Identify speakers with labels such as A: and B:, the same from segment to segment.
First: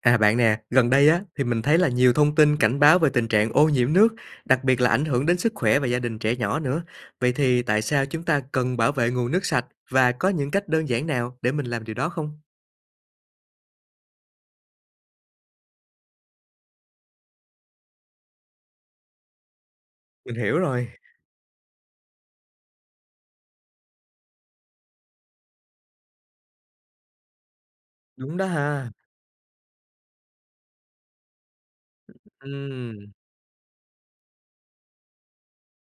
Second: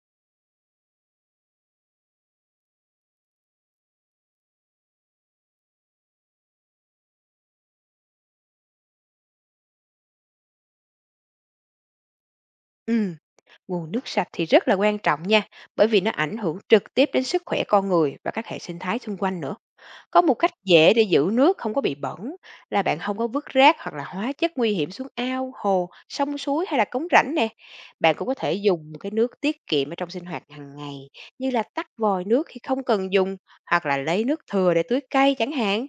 A: À bạn nè, gần đây á thì mình thấy là nhiều thông tin cảnh báo về tình trạng ô nhiễm nước, đặc biệt là ảnh hưởng đến sức khỏe và gia đình trẻ nhỏ nữa. Vậy thì tại sao chúng ta cần bảo vệ nguồn nước sạch và có những cách đơn giản nào để mình làm điều đó không?
B: Ừm, nguồn nước sạch thì rất là quan trọng nha, bởi vì nó ảnh hưởng trực tiếp đến sức khỏe con người và các hệ sinh thái xung quanh nữa. Có một
A: Mình
B: cách
A: hiểu rồi,
B: dễ để giữ nước không có bị bẩn là bạn không có vứt rác hoặc là hóa chất nguy hiểm xuống ao, hồ, sông suối hay là cống rãnh nè. Bạn cũng có
A: đúng đó
B: thể
A: ha.
B: dùng cái nước tiết kiệm ở trong sinh hoạt hàng ngày như là tắt vòi nước khi không
A: Ừm,
B: cần dùng hoặc là lấy nước thừa để tưới cây chẳng hạn.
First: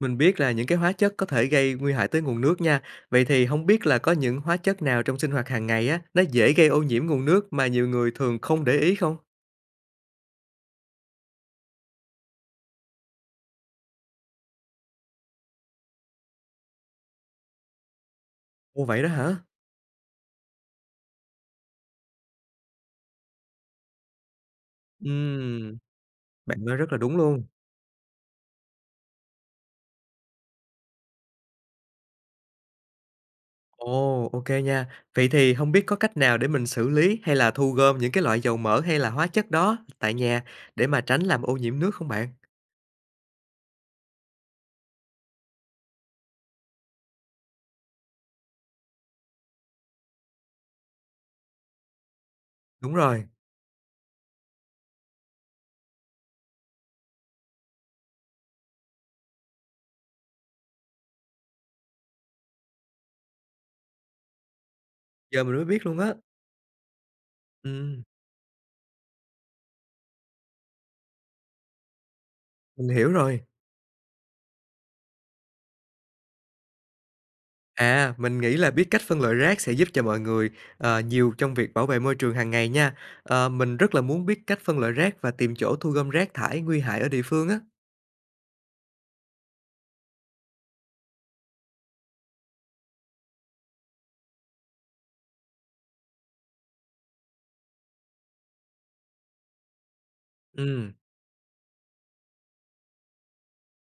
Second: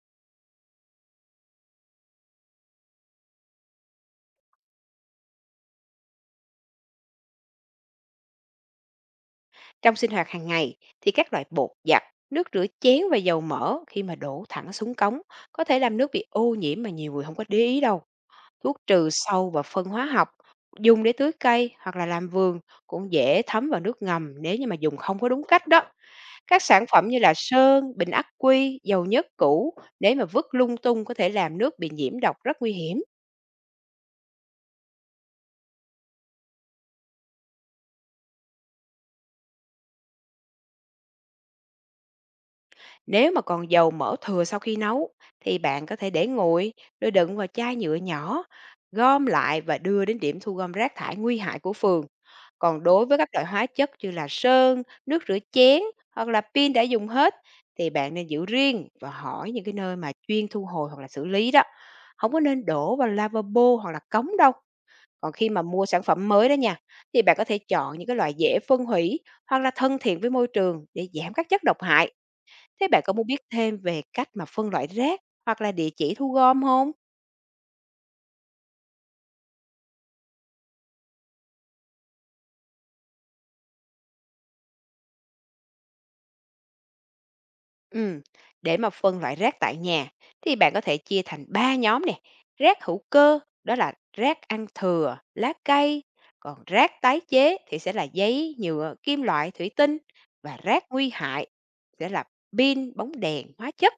A: mình biết là những cái hóa chất có thể gây nguy hại tới nguồn nước nha. Vậy thì không biết là có những hóa chất nào trong sinh hoạt hàng ngày á nó dễ gây ô nhiễm nguồn nước mà nhiều người thường không để ý không?
B: Trong sinh hoạt hàng ngày thì các loại bột giặt, nước rửa chén và dầu mỡ khi mà đổ thẳng xuống cống có thể làm nước bị ô nhiễm mà nhiều người không có để ý đâu. Thuốc
A: Ồ vậy đó
B: trừ
A: hả?
B: sâu và phân hóa học dùng để tưới cây hoặc là làm vườn cũng dễ thấm vào nước ngầm nếu như mà dùng không có đúng cách
A: Ừm,
B: đó. Các
A: bạn nói
B: sản
A: rất là
B: phẩm
A: đúng
B: như là
A: luôn.
B: sơn, bình ắc quy, dầu nhớt cũ nếu mà vứt lung tung có thể làm nước bị nhiễm độc rất nguy hiểm.
A: Ồ, ok nha. Vậy thì không biết có cách nào để mình xử lý hay là thu gom những cái loại dầu mỡ hay là hóa chất đó tại nhà để mà tránh làm ô nhiễm nước không bạn?
B: Nếu mà còn dầu mỡ thừa sau khi nấu thì bạn có thể để nguội rồi đựng vào chai nhựa nhỏ, gom lại và đưa đến điểm thu gom rác thải nguy hại của phường. Còn
A: Đúng
B: đối với
A: rồi,
B: các loại hóa chất như là sơn, nước rửa chén hoặc là pin đã dùng hết thì bạn nên giữ riêng và hỏi những cái nơi mà chuyên thu hồi hoặc là xử lý đó. Không có nên đổ vào lavabo hoặc là cống đâu. Còn
A: giờ
B: khi
A: mình
B: mà
A: mới biết
B: mua
A: luôn
B: sản
A: á.
B: phẩm mới đó nha, thì bạn có thể chọn
A: Ừm,
B: những cái loại dễ phân hủy hoặc là thân thiện với môi trường để giảm các chất độc hại.
A: mình
B: Thế bạn
A: hiểu
B: có muốn
A: rồi.
B: biết thêm về cách mà phân loại rác hoặc là địa chỉ thu gom không?
A: À, mình nghĩ là biết cách phân loại rác sẽ giúp cho mọi người, nhiều trong việc bảo vệ môi trường hàng ngày nha. Mình rất là muốn biết cách phân loại rác và tìm chỗ thu gom rác thải nguy hại ở địa phương á.
B: Ừm, để mà phân loại rác tại nhà thì bạn có thể chia thành 3 nhóm nè. Rác hữu cơ, đó là rác ăn thừa, lá cây, còn rác tái chế thì sẽ là giấy, nhựa, kim loại, thủy tinh và rác
A: Ừm,
B: nguy hại sẽ là pin, bóng đèn, hóa chất.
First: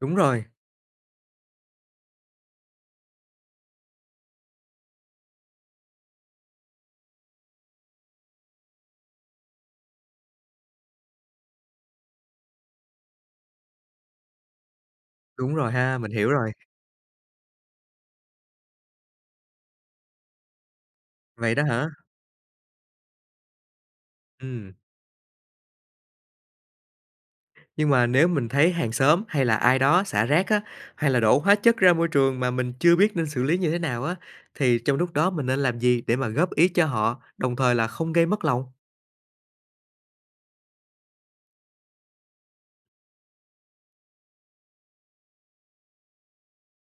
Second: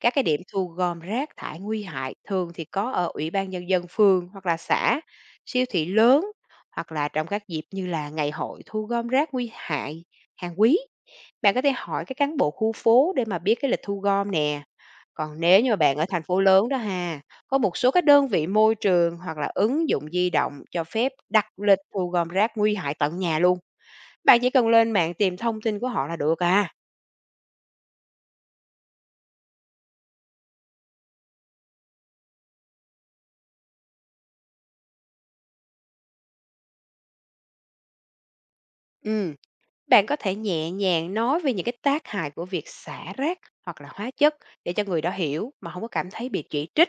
A: đúng
B: Các cái điểm
A: rồi,
B: thu gom rác thải nguy hại thường thì có ở ủy ban nhân dân phường hoặc là xã, siêu thị lớn hoặc là trong các dịp như là ngày hội thu gom rác nguy hại hàng quý. Bạn có thể hỏi cái cán bộ khu phố để mà biết cái lịch thu gom nè. Còn
A: đúng
B: nếu như
A: rồi
B: mà bạn
A: ha,
B: ở
A: mình
B: thành
A: hiểu
B: phố
A: rồi.
B: lớn đó ha, có một số các đơn vị môi trường hoặc là ứng dụng di động cho phép đặt
A: Vậy đó
B: lịch
A: hả?
B: thu gom rác nguy hại tận nhà luôn. Bạn chỉ cần
A: Ừm.
B: lên mạng tìm thông tin của họ là được à.
A: Nhưng mà nếu mình thấy hàng xóm hay là ai đó xả rác á, hay là đổ hóa chất ra môi trường mà mình chưa biết nên xử lý như thế nào á, thì trong lúc đó mình nên làm gì để mà góp ý cho họ, đồng thời là không gây mất lòng?
B: Ừ. Bạn có thể nhẹ nhàng nói về những cái tác hại của việc xả rác hoặc là hóa chất để cho người đó hiểu mà không có cảm thấy bị chỉ trích.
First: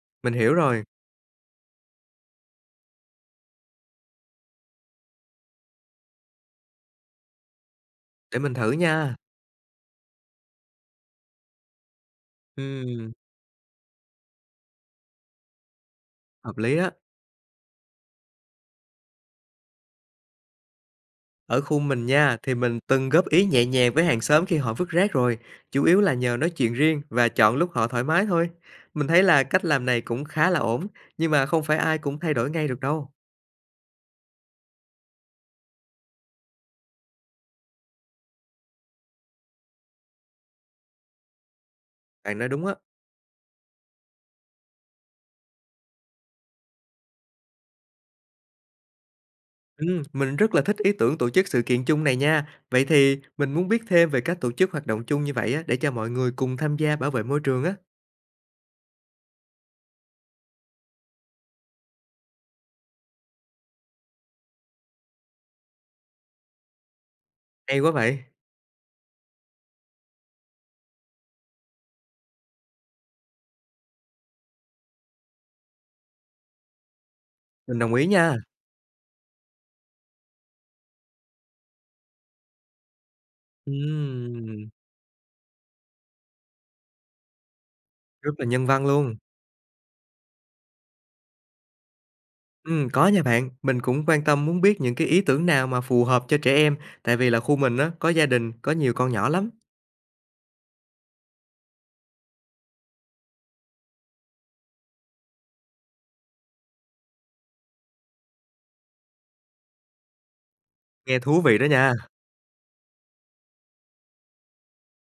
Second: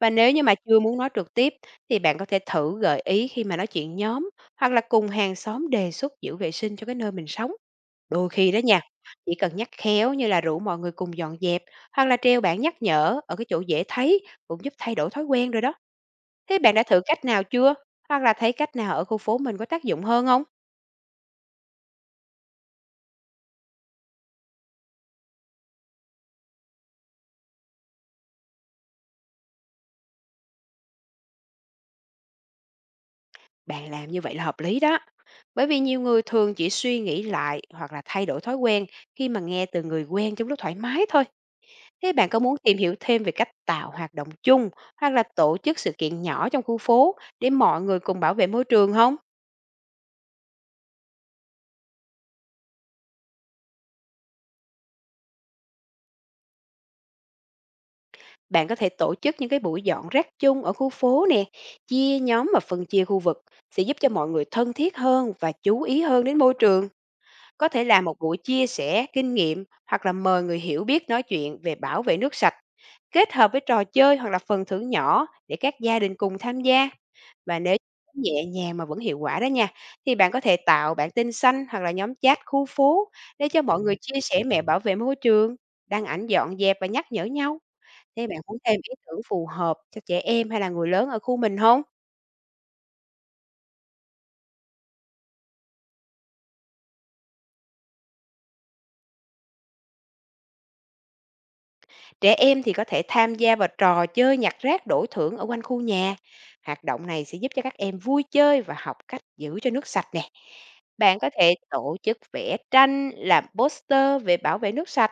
B: Và nếu
A: Mình
B: như
A: hiểu
B: mà chưa
A: rồi,
B: muốn nói trực tiếp thì bạn có thể thử gợi ý khi mà nói chuyện nhóm hoặc là cùng hàng xóm đề xuất giữ vệ sinh cho cái nơi mình sống. Đôi
A: để
B: khi
A: mình
B: đó
A: thử
B: nha,
A: nha.
B: chỉ cần nhắc khéo như là rủ mọi người cùng dọn dẹp hoặc là treo bảng nhắc
A: Ừm,
B: nhở ở cái chỗ dễ thấy cũng giúp thay đổi thói quen rồi đó.
A: hợp
B: Thế bạn
A: lý
B: đã
A: á.
B: thử cách nào chưa? Hoặc là thấy cách nào ở khu phố mình có tác dụng hơn không?
A: Ở khu mình nha, thì mình từng góp ý nhẹ nhàng với hàng xóm khi họ vứt rác rồi, chủ yếu là nhờ nói chuyện riêng và chọn lúc họ thoải mái thôi. Mình thấy là cách làm này cũng khá là ổn, nhưng mà không phải ai cũng thay đổi ngay được đâu.
B: Bạn làm như vậy là hợp lý đó. Bởi vì nhiều người thường chỉ suy nghĩ lại hoặc là thay đổi thói quen khi mà nghe từ người quen trong lúc thoải mái thôi. Thế bạn
A: Bạn
B: có
A: nói
B: muốn
A: đúng á.
B: tìm hiểu thêm về cách tạo hoạt động chung hoặc là tổ chức sự kiện nhỏ trong khu phố để mọi người cùng bảo vệ môi trường không?
A: Mình rất là thích ý tưởng tổ chức sự kiện chung này nha. Vậy thì mình muốn biết thêm về cách tổ chức hoạt động chung như vậy á, để cho mọi người cùng tham gia bảo vệ môi trường á.
B: Bạn có thể tổ chức những cái buổi dọn rác chung ở khu phố nè, chia nhóm và phân chia khu vực sẽ giúp cho mọi người thân thiết hơn và chú ý hơn đến môi trường. Có
A: Hay
B: thể
A: quá
B: làm một
A: vậy,
B: buổi chia sẻ kinh nghiệm hoặc là mời người hiểu biết nói chuyện về bảo vệ nước sạch. Kết hợp với trò chơi hoặc là phần thưởng nhỏ để các gia đình cùng tham gia, và nếu
A: mình đồng ý nha.
B: nhẹ nhàng mà vẫn hiệu quả đó nha, thì bạn có thể tạo bảng tin xanh hoặc là nhóm chat khu phố để cho mọi người chia sẻ mẹo
A: Ừm,
B: bảo vệ môi trường, đăng ảnh dọn dẹp và nhắc nhở nhau. Thế
A: rất
B: bạn
A: là
B: muốn
A: nhân
B: thêm
A: văn
B: ý
A: luôn.
B: tưởng phù hợp cho trẻ em hay là người lớn ở khu mình không?
A: Có nha bạn, mình cũng quan tâm muốn biết những cái ý tưởng nào mà phù hợp cho trẻ em, tại vì là khu mình á, có gia đình, có nhiều con nhỏ lắm.
B: Trẻ em thì có thể tham gia vào trò chơi nhặt rác đổi thưởng ở quanh khu nhà. Hoạt động này sẽ giúp cho các em vui chơi và học cách giữ cho nước sạch nè. Bạn
A: Nghe
B: có
A: thú
B: thể
A: vị đó nha.
B: tổ chức vẽ tranh, làm poster về bảo vệ nước sạch.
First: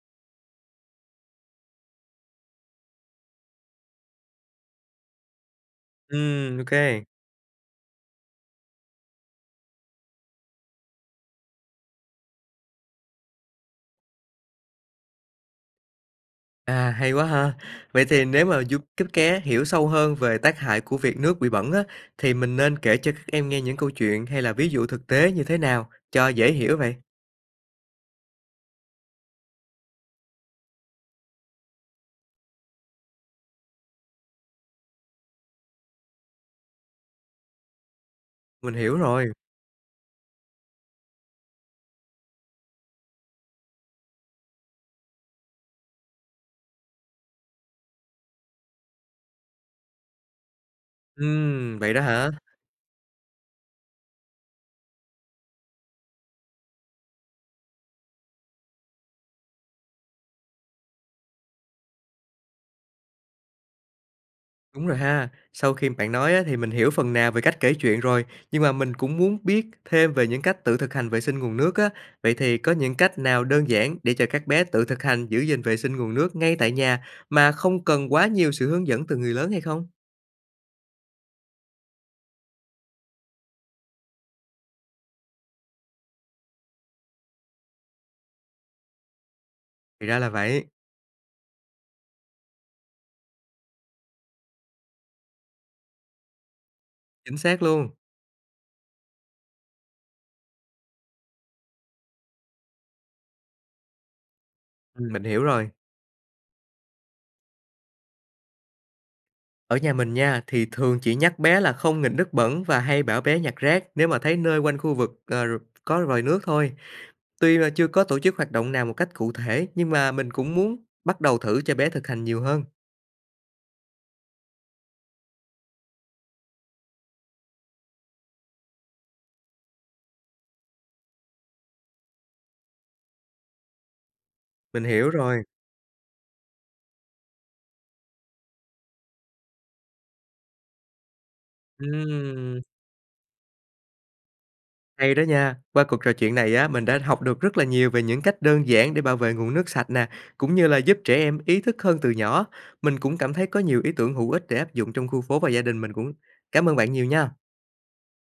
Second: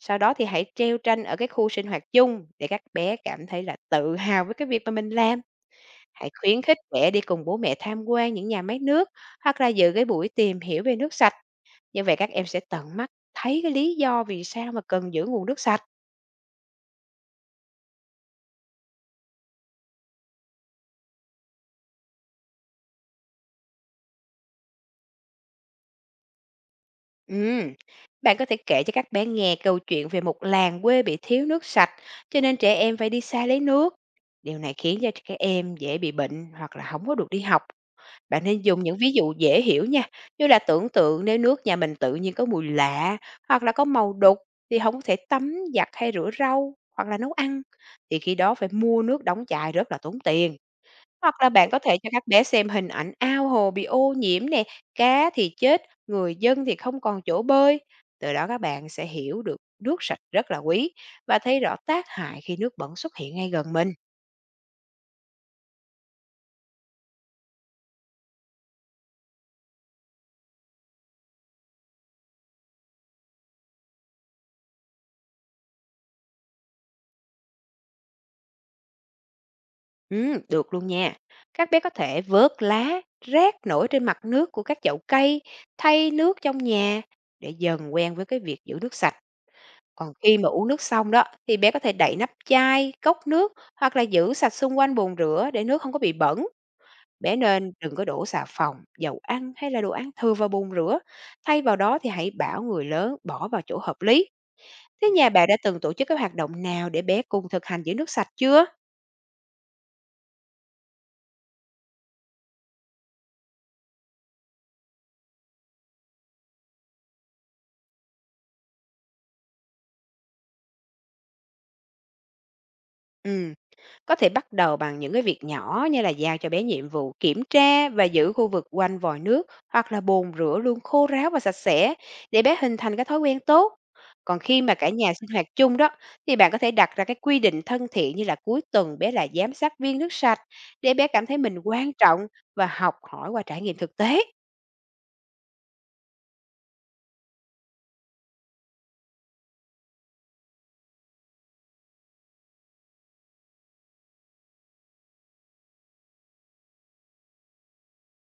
B: Sau đó thì hãy treo tranh ở cái khu sinh hoạt chung để các bé cảm thấy là tự hào với cái việc mà mình làm. Hãy khuyến
A: Ok.
B: khích trẻ đi cùng bố mẹ tham quan những nhà máy nước hoặc là dự cái buổi tìm hiểu về nước sạch. Như vậy các em sẽ tận mắt thấy cái lý do vì sao mà cần giữ nguồn nước sạch.
A: À, hay quá ha! Vậy thì nếu mà giúp các bé hiểu sâu hơn về tác hại của việc nước bị bẩn á, thì mình nên kể cho các em nghe những câu chuyện hay là ví dụ thực tế như thế nào cho dễ hiểu vậy?
B: Ừm, bạn có thể kể cho các bé nghe câu chuyện về một làng quê bị thiếu nước sạch, cho nên trẻ em phải đi xa lấy nước. Điều này khiến cho các em dễ bị bệnh hoặc là không có được đi học. Bạn nên
A: Mình
B: dùng
A: hiểu
B: những ví
A: rồi.
B: dụ dễ hiểu nha, như là tưởng tượng nếu nước nhà mình tự nhiên có mùi lạ hoặc là có màu đục thì không có thể tắm, giặt hay rửa rau hoặc là nấu ăn. Thì khi đó phải mua nước đóng chai rất là tốn tiền. Hoặc là bạn có
A: Vậy
B: thể
A: đó
B: cho các
A: hả?
B: bé xem hình ảnh ao hồ bị ô nhiễm nè, cá thì chết, người dân thì không còn chỗ bơi. Từ đó các bạn sẽ hiểu được nước sạch rất là quý và thấy rõ tác hại khi nước bẩn xuất hiện ngay gần mình.
A: Đúng rồi ha. Sau khi bạn nói á, thì mình hiểu phần nào về cách kể chuyện rồi, nhưng mà mình cũng muốn biết thêm về những cách tự thực hành vệ sinh nguồn nước á. Vậy thì có những cách nào đơn giản để cho các bé tự thực hành giữ gìn vệ sinh nguồn nước ngay tại nhà mà không cần quá nhiều sự hướng dẫn từ người lớn hay không?
B: Ừ, được luôn nha. Các bé có thể vớt lá, rác nổi trên mặt nước của các chậu cây, thay nước trong nhà để dần quen với cái việc giữ nước sạch.
A: Thì
B: Còn
A: ra là
B: khi mà
A: vậy.
B: uống nước xong đó thì bé có thể đậy nắp chai, cốc nước hoặc là giữ sạch xung quanh bồn rửa để nước không có bị bẩn. Bé
A: Chính xác
B: nên
A: luôn.
B: đừng có đổ xà phòng, dầu ăn hay là đồ ăn thừa vào bồn rửa. Thay vào đó thì hãy bảo người lớn bỏ vào chỗ hợp lý. Thế
A: Mình
B: nhà
A: hiểu
B: bạn đã
A: rồi.
B: từng tổ chức các hoạt động nào để bé cùng thực hành giữ nước sạch chưa?
A: Ở nhà mình nha, thì thường chỉ nhắc bé là không nghịch nước bẩn và hay bảo bé nhặt rác nếu mà thấy nơi quanh khu vực, ờ, r có vòi nước thôi. Tuy là chưa có tổ chức hoạt động nào một cách cụ thể, nhưng mà mình cũng muốn bắt đầu thử cho bé thực hành nhiều hơn.
B: Ừ. Có thể bắt đầu bằng những cái việc nhỏ như là giao cho bé nhiệm vụ kiểm tra và giữ khu vực quanh vòi nước hoặc là bồn rửa luôn khô ráo và sạch sẽ để bé hình thành cái thói quen tốt. Còn khi mà
A: Mình
B: cả
A: hiểu
B: nhà sinh
A: rồi.
B: hoạt chung đó thì bạn có thể đặt ra cái quy định thân thiện như là cuối tuần bé là giám sát viên nước sạch để bé cảm thấy mình quan trọng
A: Ừm,
B: và học hỏi qua trải nghiệm thực tế.
A: hay đó nha. Qua cuộc trò chuyện này á, mình đã học được rất là nhiều về những cách đơn giản để bảo vệ nguồn nước sạch nè, cũng như là giúp trẻ em ý thức hơn từ nhỏ. Mình cũng cảm thấy có nhiều ý tưởng hữu ích để áp dụng trong khu phố và gia đình mình cũng. Cảm ơn bạn nhiều nha.